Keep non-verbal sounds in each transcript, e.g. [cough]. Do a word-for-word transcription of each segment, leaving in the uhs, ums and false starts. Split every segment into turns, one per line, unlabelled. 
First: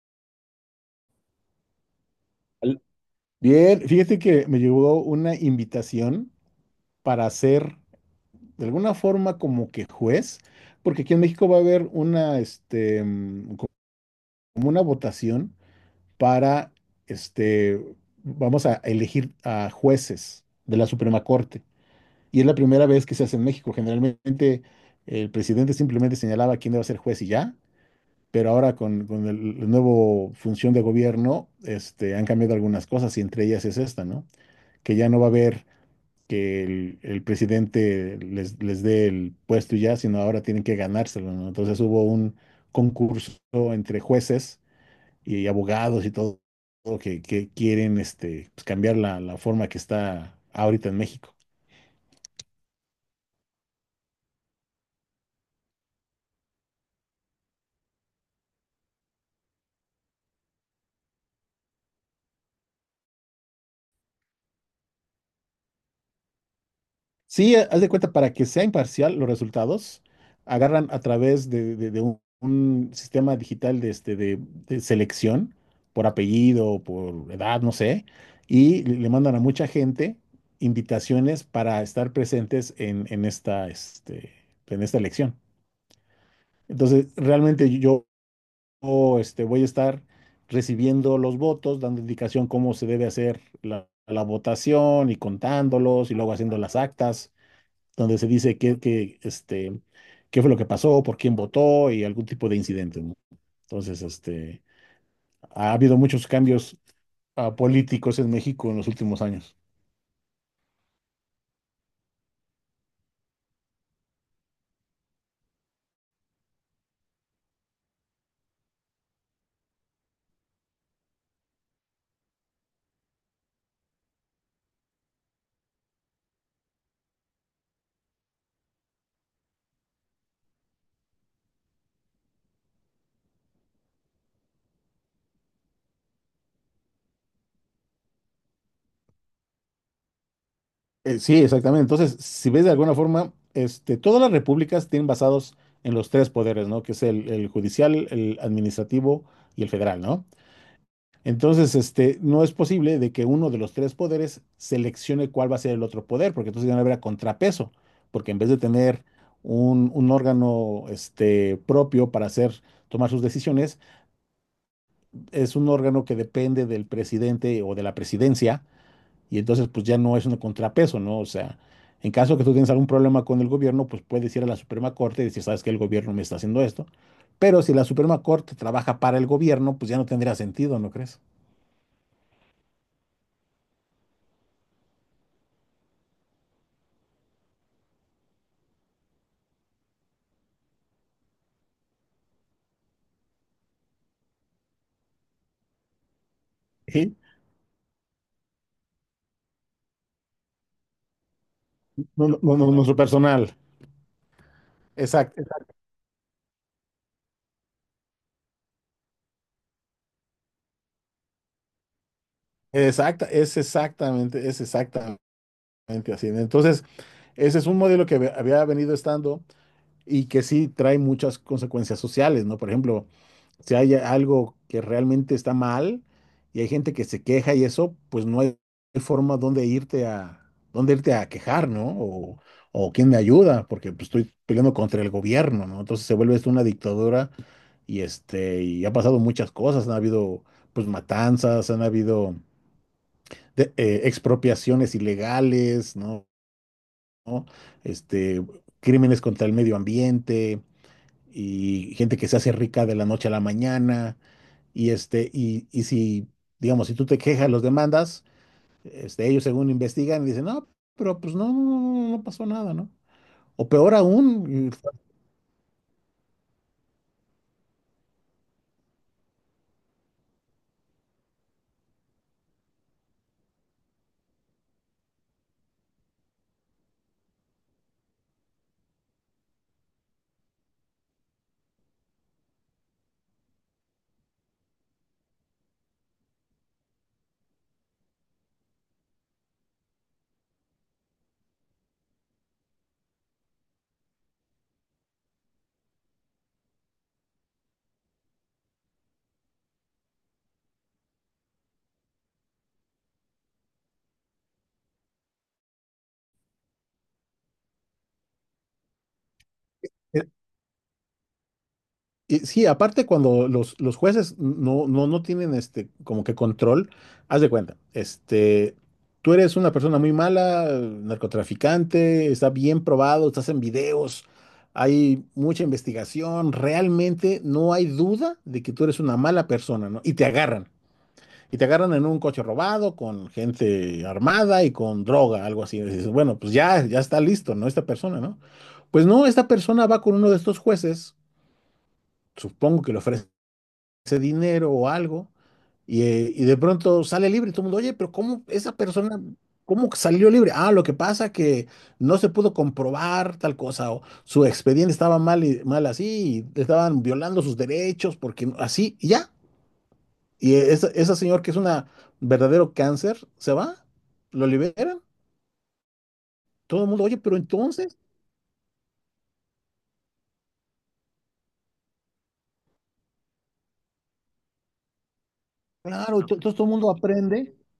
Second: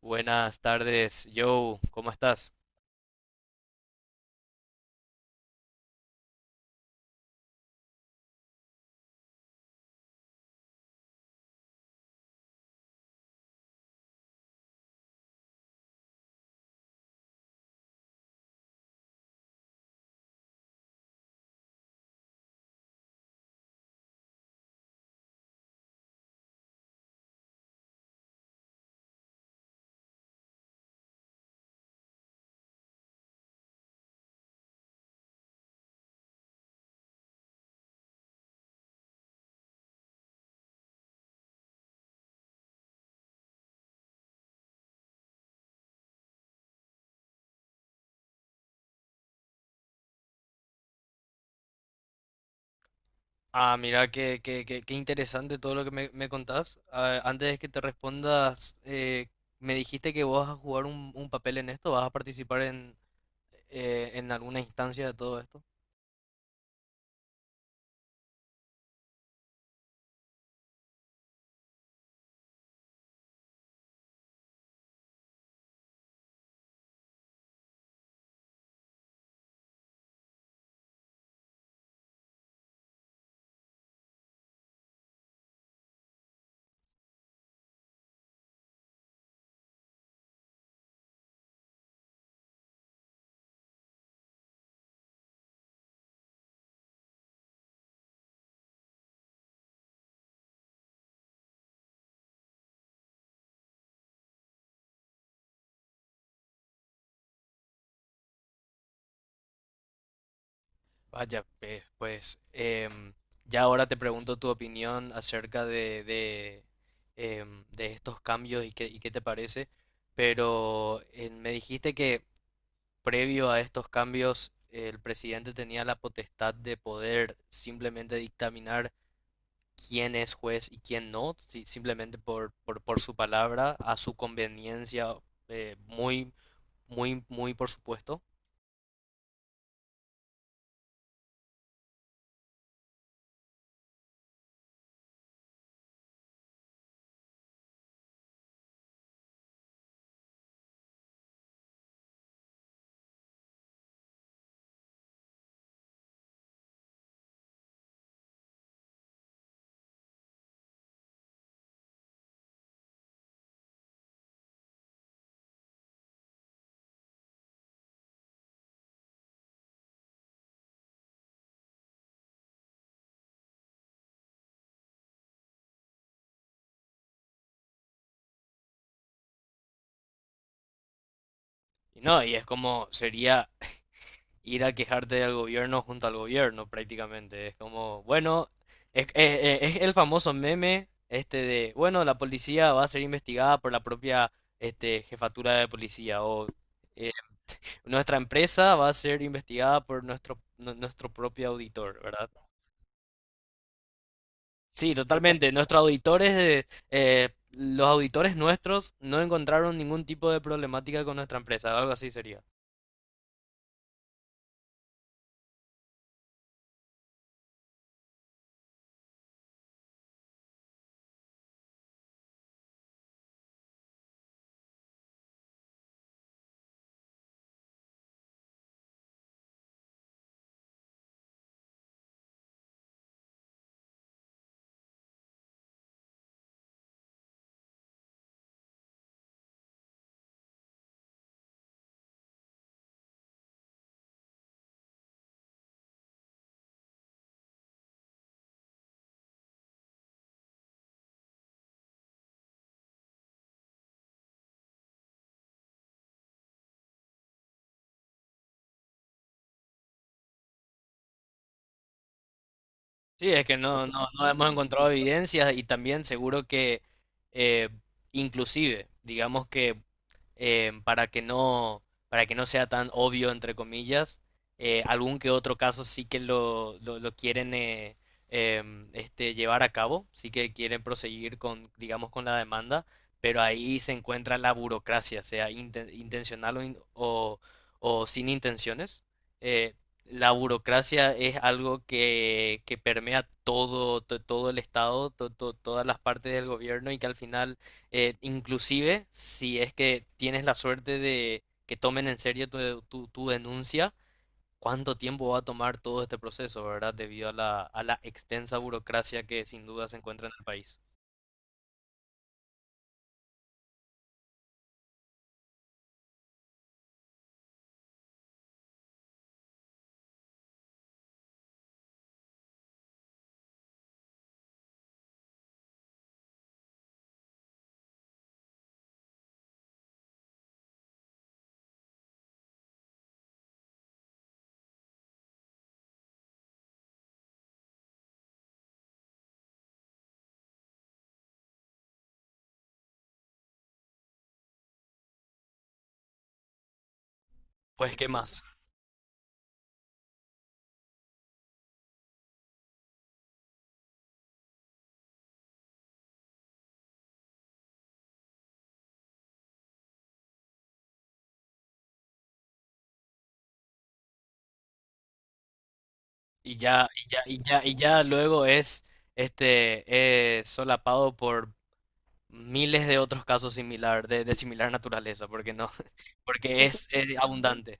Buenas tardes, Joe, ¿cómo estás?
Al- Bien, fíjate que me llegó una invitación para ser de alguna forma como que juez, porque aquí en México va a haber una, este, mm, co- como una votación para, este, vamos a elegir a jueces de la Suprema Corte. Y es la primera vez que se hace en México. Generalmente el presidente simplemente señalaba quién iba a ser juez y ya, pero ahora con, con el, la nueva función de gobierno, este, han cambiado algunas cosas y entre ellas es esta, ¿no? Que ya no va a haber que el, el presidente les, les dé el puesto y ya, sino ahora tienen que ganárselo, ¿no? Entonces hubo un concurso entre jueces y abogados y todo, todo que, que quieren este, pues, cambiar la, la forma que está ahorita en México.
Ah, mira, qué, qué, qué- qué interesante todo lo que me, me contás. Ah, antes de que te respondas, eh, me dijiste que vos vas a jugar un, un papel en esto, vas a participar en, eh, en alguna instancia de todo esto.
Sí, haz de cuenta, para que sea imparcial los resultados, agarran a través de, de- de un, un sistema digital de, este, de, de selección por apellido, por edad, no sé, y le le mandan a mucha gente invitaciones para estar presentes en, en esta, este, en esta elección. Entonces, realmente yo yo, este, voy a estar recibiendo los votos, dando indicación cómo se debe hacer la la votación y contándolos y luego haciendo las actas donde se dice qué, qué, este, qué fue lo que pasó, por quién votó y algún tipo de incidente, ¿no? Entonces, este, ha habido muchos cambios ah, políticos en México en los últimos años.
Vaya, pe- pues, em, ya ahora te pregunto tu opinión acerca de, de, em, de estos cambios y qué, y qué te parece, pero eh, me dijiste que previo a estos cambios, el presidente tenía la potestad de poder simplemente dictaminar quién es juez y quién no, si- simplemente por, por, por su palabra, a su conveniencia, eh, muy, muy, muy por supuesto.
Eh, sí, exactamente. Entonces, si ves de alguna forma, este, todas las repúblicas tienen basados en los tres poderes, ¿no? Que es el, el judicial, el administrativo y el federal, ¿no? Entonces, este, no es posible de que uno de los tres poderes seleccione cuál va a ser el otro poder, porque entonces ya no habrá contrapeso, porque en vez de tener un, un órgano, este, propio para hacer, tomar sus decisiones, es un órgano que depende del presidente o de la presidencia, y entonces pues ya no es un contrapeso, ¿no? O sea, en caso que tú tienes algún problema con el gobierno, pues puedes ir a la Suprema Corte y decir, sabes que el gobierno me está haciendo esto, pero si la Suprema Corte trabaja para el gobierno, pues ya no tendría sentido, ¿no crees?
Y no, y es como sería ir a quejarte del gobierno junto al gobierno prácticamente. Es como, bueno, es, eh, eh, es el famoso meme este de, bueno, la policía va a ser investigada por la propia este, jefatura de policía o eh,
Sí.
nuestra empresa va a ser investigada por nuestro, nu- nuestro propio auditor,
No,
¿verdad?
no, no, no, nuestro personal.
Sí,
Exacto,
totalmente. Nuestros auditores, de- eh, los auditores nuestros no encontraron ningún tipo de problemática con nuestra empresa, algo así sería.
exacta, es exactamente, es exactamente así. Entonces, ese es un modelo que había venido estando, y que sí trae muchas consecuencias sociales, ¿no? Por ejemplo, si hay algo que realmente está mal y hay gente que se queja y eso, pues no hay forma donde irte a, donde irte a quejar, ¿no? O, o quién me ayuda, porque pues, estoy peleando contra el gobierno, ¿no? Entonces se vuelve esto una dictadura y este, y ha pasado muchas cosas, han habido pues matanzas, han habido de- eh, expropiaciones ilegales, ¿no? ¿no? Este, crímenes contra el medio ambiente, y gente que se hace rica de la noche a la mañana, y este, y, y si, digamos, si tú te quejas, los demandas, este, ellos según investigan y dicen, no, pero pues no, no, no, no no, no, no pasó nada, ¿no?
Sí, es que
O
no,
peor
no, no hemos
aún.
encontrado evidencias y también seguro que eh, inclusive, digamos que eh, para que no, para que no sea tan obvio, entre comillas, eh, algún que otro caso sí que lo, lo, lo quieren eh, em, este, llevar a cabo, sí que quieren proseguir con, digamos, con la demanda, pero ahí se encuentra la burocracia, sea inten- intencional o, in- o, o sin intenciones. Eh, la burocracia es algo que, que permea todo, to- todo el Estado, to- to- todas las partes del gobierno y que al final, eh, inclusive si es que tienes la suerte de que tomen en serio tu, tu- tu denuncia, ¿cuánto tiempo va a tomar todo este proceso, verdad? Debido a la, a la extensa burocracia que sin duda se encuentra en el país.
Y sí, aparte cuando los, los jueces no, no, no tienen este como que control, haz de cuenta, este, tú eres una persona muy mala, narcotraficante, está bien probado, estás en videos, hay mucha investigación, realmente no hay duda de que tú eres una mala persona, ¿no? Y te agarran, y te agarran en un coche robado con gente armada y con droga, algo así. Y dices, bueno, pues ya, ya está listo, ¿no? Esta persona, ¿no? Pues no, esta persona va con uno de estos jueces, supongo que le ofrece ese dinero o algo, y, eh, y de pronto sale libre y todo el mundo, oye,
Pues, ¿qué
pero
más?
¿cómo esa persona, cómo que salió libre? Ah, lo que pasa que no se pudo comprobar tal cosa, o su expediente estaba mal, y, mal así, y le estaban violando sus derechos, porque no- así, y ya. Y e, esa, esa señora que es una verdadero cáncer, se va, lo liberan,
Y
todo
ya,
el mundo,
y
oye,
ya,
pero
y ya, y
entonces,
ya luego es, este, eh, solapado por miles de otros casos similar, de, de similar naturaleza, porque no,
claro,
[laughs]
ento- entonces
porque
todo el
es,
mundo
es
aprende,
abundante.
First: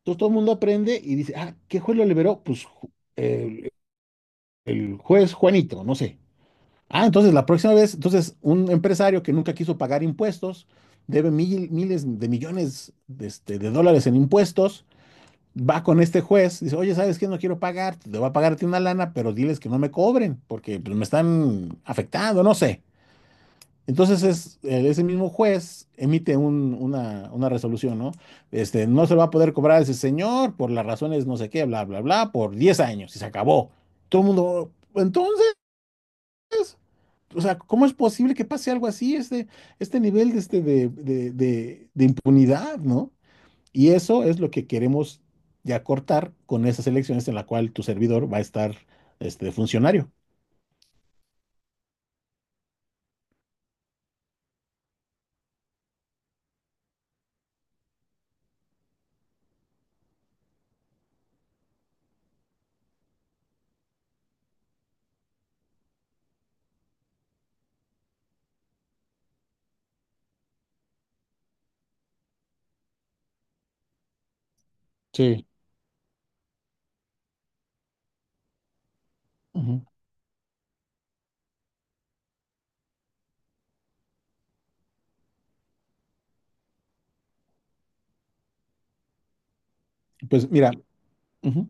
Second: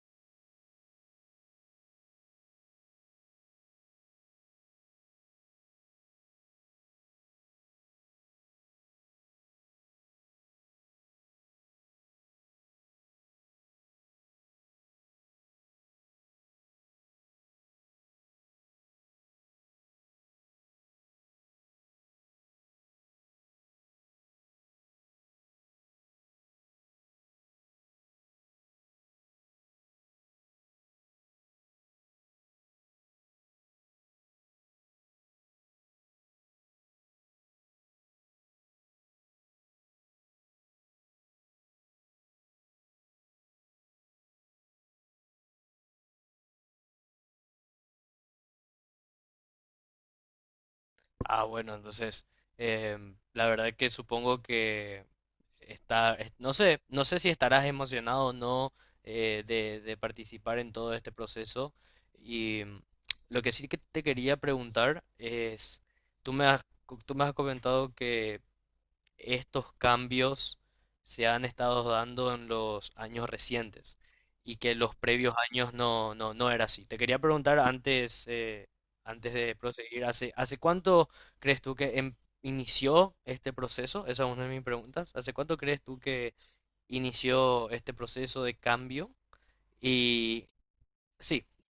entonces todo el mundo aprende y dice, ah, ¿qué juez lo liberó? Pues ju- el el juez Juanito, no sé. Ah, entonces la próxima vez, entonces un empresario que nunca quiso pagar impuestos, debe mil- miles de millones de, este, de dólares en impuestos, va con este juez, dice, oye, ¿sabes qué? No quiero pagar, te voy a pagarte una lana, pero diles que no me cobren, porque pues, me están afectando, no sé. Entonces es, eh, ese mismo juez emite un- una, una resolución, ¿no? Este, no se lo va a poder cobrar a ese señor por las razones no sé qué, bla, bla, bla, por diez años y se acabó. Todo el mundo, entonces. O sea, ¿cómo es posible que pase algo así, este, este nivel de, este, de, de- de- de impunidad, ¿no? Y eso es lo que queremos ya cortar con esas elecciones en la cual tu servidor va a estar este, de funcionario.
Ah, bueno, entonces, em, la verdad que supongo que está, es- no sé, no sé si estarás emocionado o no eh, de, de participar en todo este proceso. Y mm, lo que sí que te quería preguntar es, tú me has, co- tú me has comentado que estos cambios se han estado dando en los años recientes y que los previos
Sí.
años no, no, no era así. Te quería preguntar antes, eh, antes de
Ujú.
proseguir, ¿hace, hace cuánto crees tú que em- inició este proceso? Esa es una de mis preguntas. ¿Hace cuánto crees tú que inició este proceso de cambio? Y
Pues mira,
sí,
ujú,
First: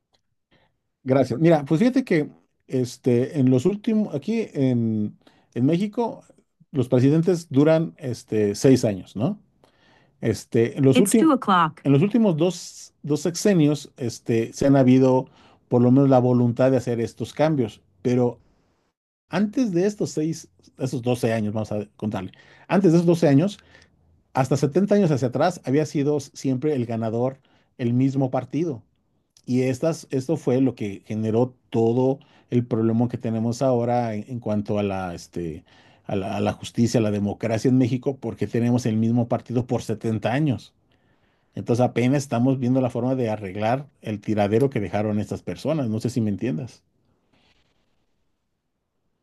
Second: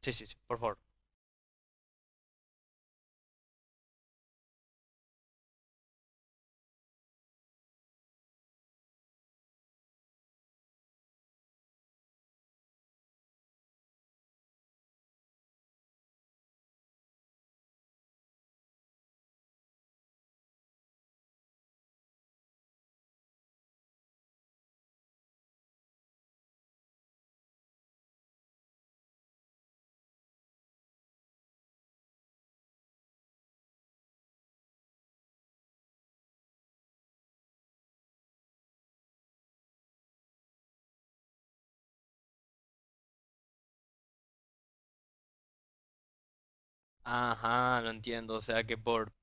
sí, sí, sí, por favor.
gracias. Mira, pues fíjate que este, en los últimos, aquí en, en México, los presidentes duran este, seis años, ¿no? Este, en los It's últimos, two o'clock. En los últimos dos, dos sexenios, este, se han habido por lo menos la voluntad de hacer estos cambios, pero antes de estos seis, esos doce años, vamos a contarle, antes de esos doce años, hasta setenta años hacia atrás, había sido siempre el ganador el mismo partido. Y estas, esto fue lo que generó todo el problema que tenemos ahora en, en cuanto a la, este, a la, a la justicia, a la democracia en México, porque tenemos el mismo partido por setenta años. Entonces apenas estamos viendo la forma de arreglar el tiradero que dejaron estas personas. No sé si me entiendas.
Ajá, lo entiendo. O sea que por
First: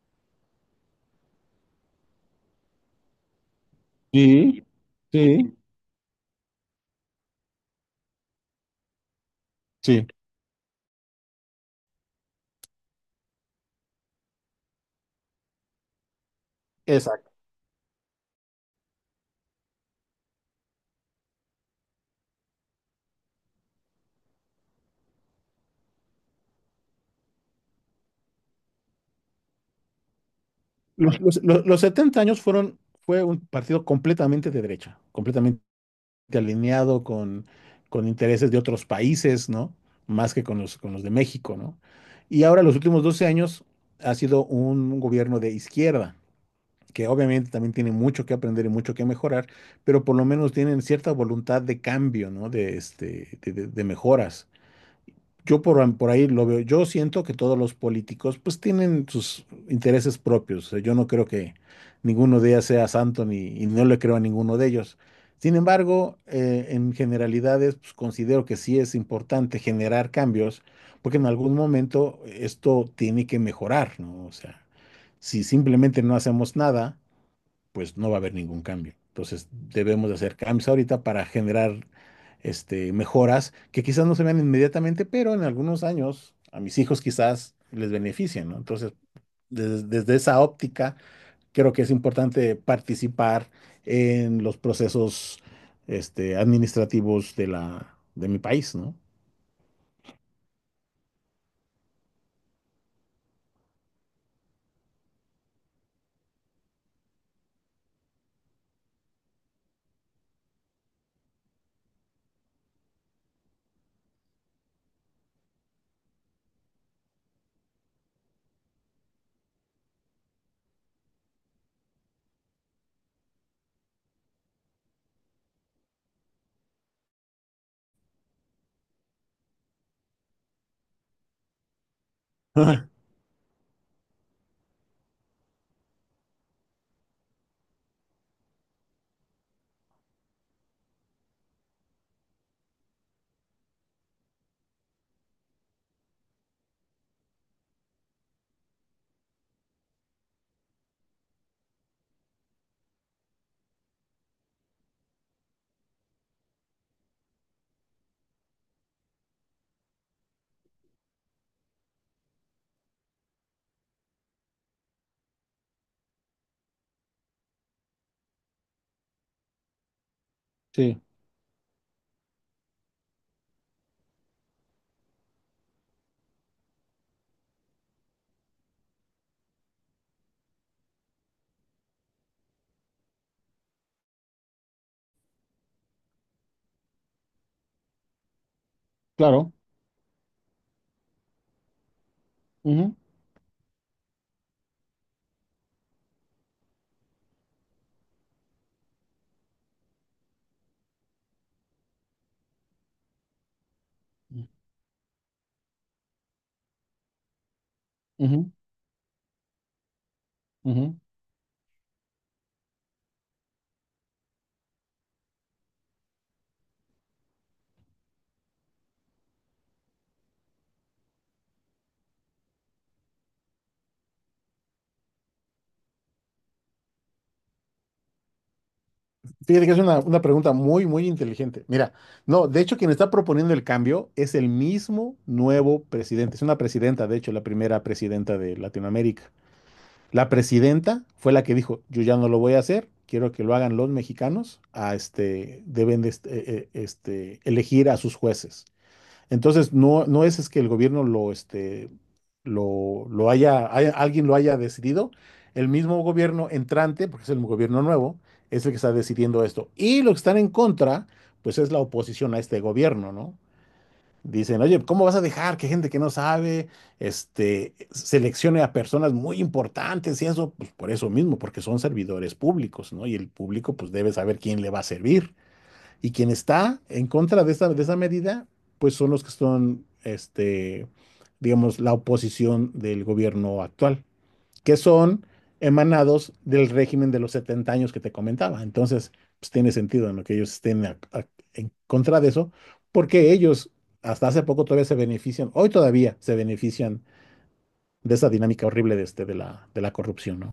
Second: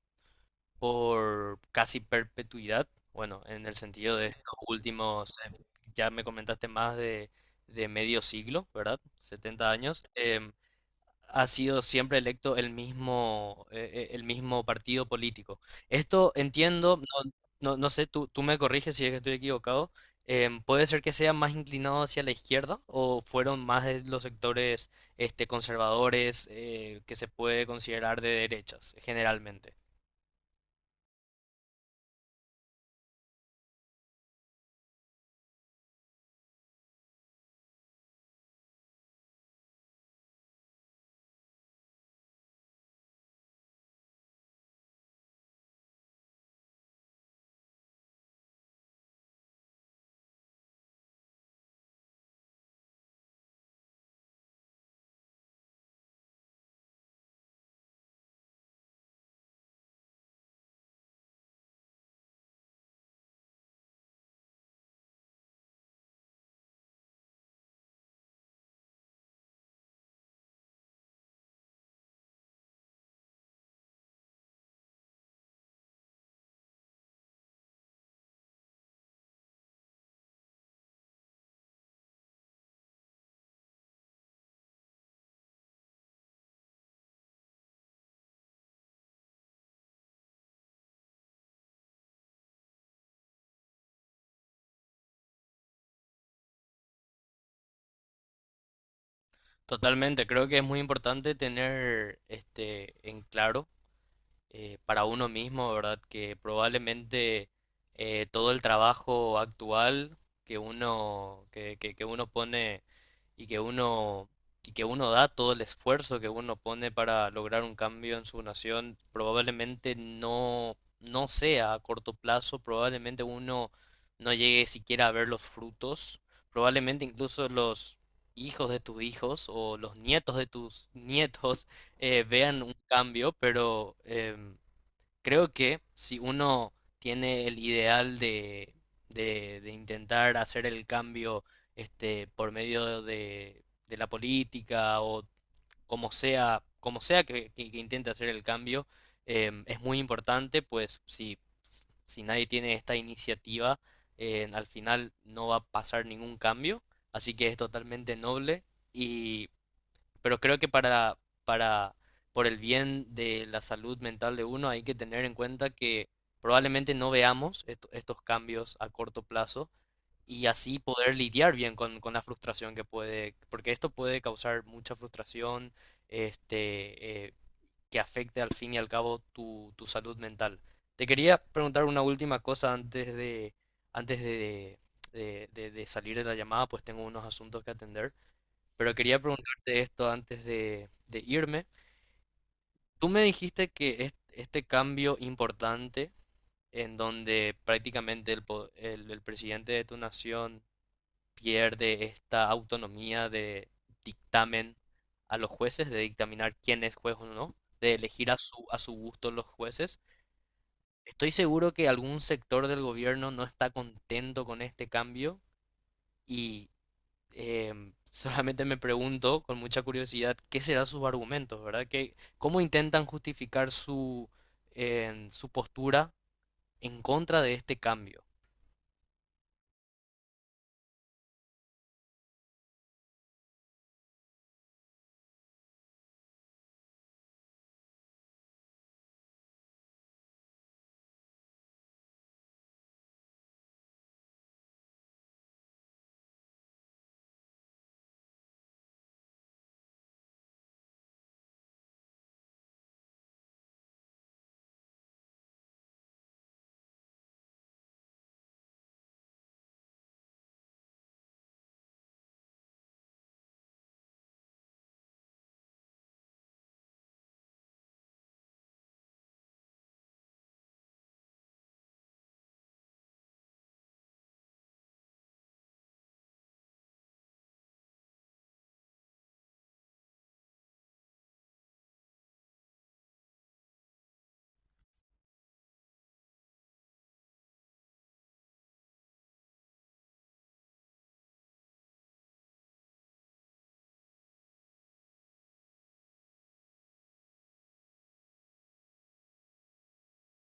por casi perpetuidad. Bueno, en el sentido de estos
Sí,
últimos, eh,
sí,
ya me comentaste más de, de medio siglo, ¿verdad? setenta años.
sí.
Em, ha sido siempre electo el mismo, eh, eh, el mismo partido político. Esto entiendo, no,
Exacto.
no, no sé, tú, tú me corriges si es que estoy equivocado. Em, ¿puede ser que sea más inclinado hacia la izquierda o fueron más de los sectores este, conservadores eh, que se puede considerar de derechas generalmente?
Los, los- los- los setenta años fueron, fue un partido completamente de derecha, completamente alineado con, con intereses de otros países, ¿no? Más que con los, con los de México, ¿no? Y ahora los últimos doce años ha sido un gobierno de izquierda, que obviamente también tienen mucho que aprender y mucho que mejorar, pero por lo menos tienen cierta voluntad de cambio, ¿no? De, este, de, de, de mejoras. Yo por, por ahí lo veo, yo siento que todos los políticos pues tienen sus intereses propios. O sea, yo no creo que ninguno de ellos sea santo ni, y no le creo a ninguno de ellos. Sin embargo, eh, en generalidades pues, considero que sí es importante generar cambios porque en algún momento esto tiene que mejorar, ¿no? O sea, si simplemente no hacemos nada, pues no va a haber ningún cambio. Entonces debemos de hacer cambios ahorita para generar este, mejoras que quizás no se vean inmediatamente, pero en algunos años a mis hijos quizás les beneficien, ¿no? Entonces, des- desde esa óptica, creo que es importante participar en los procesos este, administrativos de la, de mi país, ¿no?
Totalmente, creo que es muy importante tener este en claro eh, para uno mismo, ¿verdad? Que probablemente eh, todo el trabajo actual que uno, que, que, que uno pone y que uno, y que uno da, todo el esfuerzo que uno pone para lograr un cambio en su nación, probablemente no, no sea a corto plazo, probablemente uno no llegue siquiera a ver los frutos, probablemente incluso los hijos de tus hijos o los nietos de tus [laughs] nietos eh, vean un
[laughs]
cambio, pero em, creo que si uno tiene el ideal de, de, de intentar hacer el cambio este, por medio de, de la política o como sea, como sea que, que- que intente hacer el cambio, em, es muy importante, pues si, si nadie tiene esta iniciativa, eh, al final no va a pasar ningún cambio, así que es totalmente noble y pero creo que para, para, por el bien de la salud mental de uno hay que tener en cuenta que probablemente no veamos esto- estos cambios a corto plazo y así
Sí,
poder lidiar bien con, con la frustración que puede, porque esto puede causar mucha frustración, este, eh, que afecte al fin y al cabo tu, tu salud mental. Te quería preguntar una última cosa antes de, antes de, de, de- de salir de la llamada, pues tengo unos asuntos que atender. Pero quería
claro.
preguntarte esto antes de, de irme.
Ujú,
Tú me dijiste que es- este cambio importante en donde prácticamente el, po- el- el presidente de tu nación pierde esta autonomía de dictamen a los jueces, de dictaminar quién es juez o no, de elegir a
ujú,
su, a su gusto los jueces.
ujú.
Estoy seguro que algún sector del gobierno no está contento con este cambio em, [laughs] solamente me pregunto con mucha curiosidad qué serán sus argumentos, ¿verdad? Que, ¿cómo intentan justificar su, em, su postura en contra de este cambio?
Fíjate que es una, una pregunta muy, muy inteligente. Mira, no, de hecho, quien está proponiendo el cambio es el mismo nuevo presidente. Es una presidenta, de hecho, la primera presidenta de Latinoamérica. La presidenta fue la que dijo, yo ya no lo voy a hacer, quiero que lo hagan los mexicanos, a este, deben de este, eh, eh, este, elegir a sus jueces. Entonces, no, no es, es que el gobierno lo, este, lo, lo haya, haya- alguien lo haya decidido. El mismo gobierno entrante, porque es el gobierno nuevo, es el que está decidiendo esto. Y los que están en contra, pues es la oposición a este gobierno, ¿no? Dicen, oye, ¿cómo vas a dejar que gente que no sabe, este, seleccione a personas muy importantes y eso? Pues por eso mismo, porque son servidores públicos, ¿no? Y el público, pues debe saber quién le va a servir. Y quien está en contra de esa, de esa medida, pues son los que son, este, digamos, la oposición del gobierno actual, que son emanados del régimen de los setenta años que te comentaba. Entonces, pues tiene sentido en lo que ellos estén a- a- en contra de eso, porque ellos hasta hace poco todavía se benefician, hoy todavía se benefician de esa dinámica horrible de, este, de la, de la corrupción, ¿no?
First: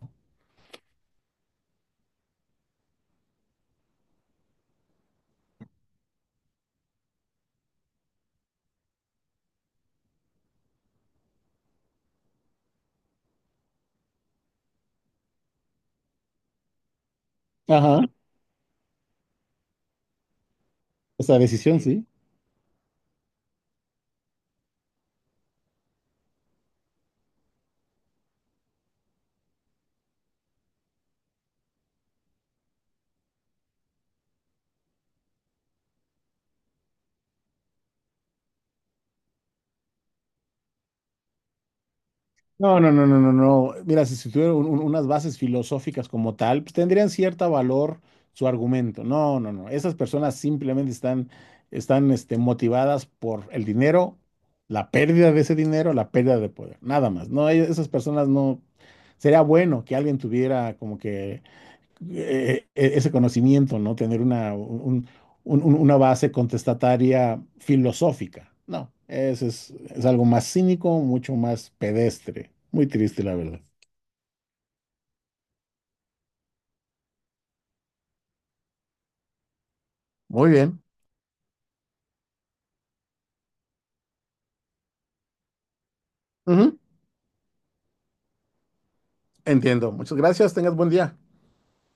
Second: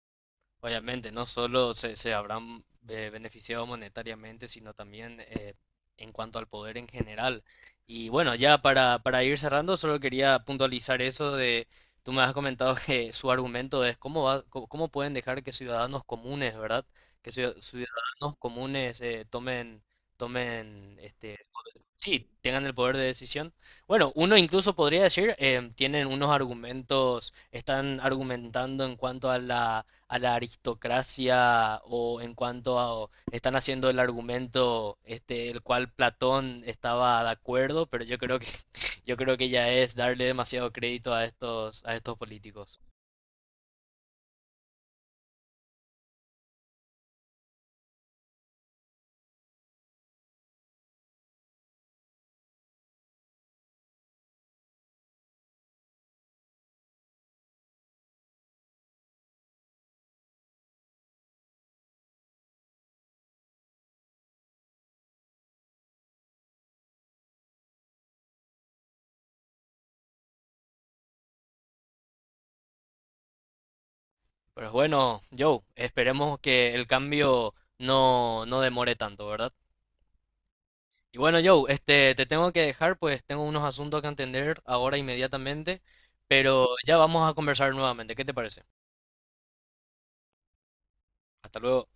Obviamente, no solo se, se habrán eh, beneficiado monetariamente, sino también eh, en cuanto al poder en general. Y bueno, ya para, para ir cerrando, solo quería puntualizar eso de, tú me has comentado que su argumento es cómo va, cómo, cómo pueden dejar que ciudadanos comunes, ¿verdad? Que ciu-
Ajá,
ciudadanos comunes eh, tomen, tomen este,
esa decisión, sí.
sí, tengan el poder de decisión. Bueno, uno incluso podría decir, em, tienen unos argumentos, están argumentando en cuanto a la, a la aristocracia o en cuanto a, o están haciendo el argumento este, el cual Platón estaba de acuerdo, pero yo creo que, [laughs] yo creo que ya es darle demasiado crédito a estos, a estos políticos.
No, no, no, no, no, no. Mira, si, si tuviera un- un- unas bases filosóficas como tal, pues tendrían cierto valor su argumento. No, no, no. Esas personas simplemente están, están, este, motivadas por el dinero, la pérdida de ese dinero, la pérdida de poder. Nada más. No, e- esas personas no. Sería bueno que alguien tuviera como que eh, e- ese conocimiento, ¿no? Tener una, un- un- un- una base contestataria filosófica. No, eso es, es algo más cínico, mucho más pedestre. Muy triste, la verdad.
Pero bueno, Joe, esperemos que el cambio no, no demore tanto, ¿verdad?
Muy bien.
Y bueno, Joe, este, te tengo que dejar, pues tengo unos asuntos que atender ahora inmediatamente, pero
Ujú.
ya vamos a conversar nuevamente. ¿Qué te parece?
Entiendo. Muchas gracias. Tengas buen día.
Hasta luego.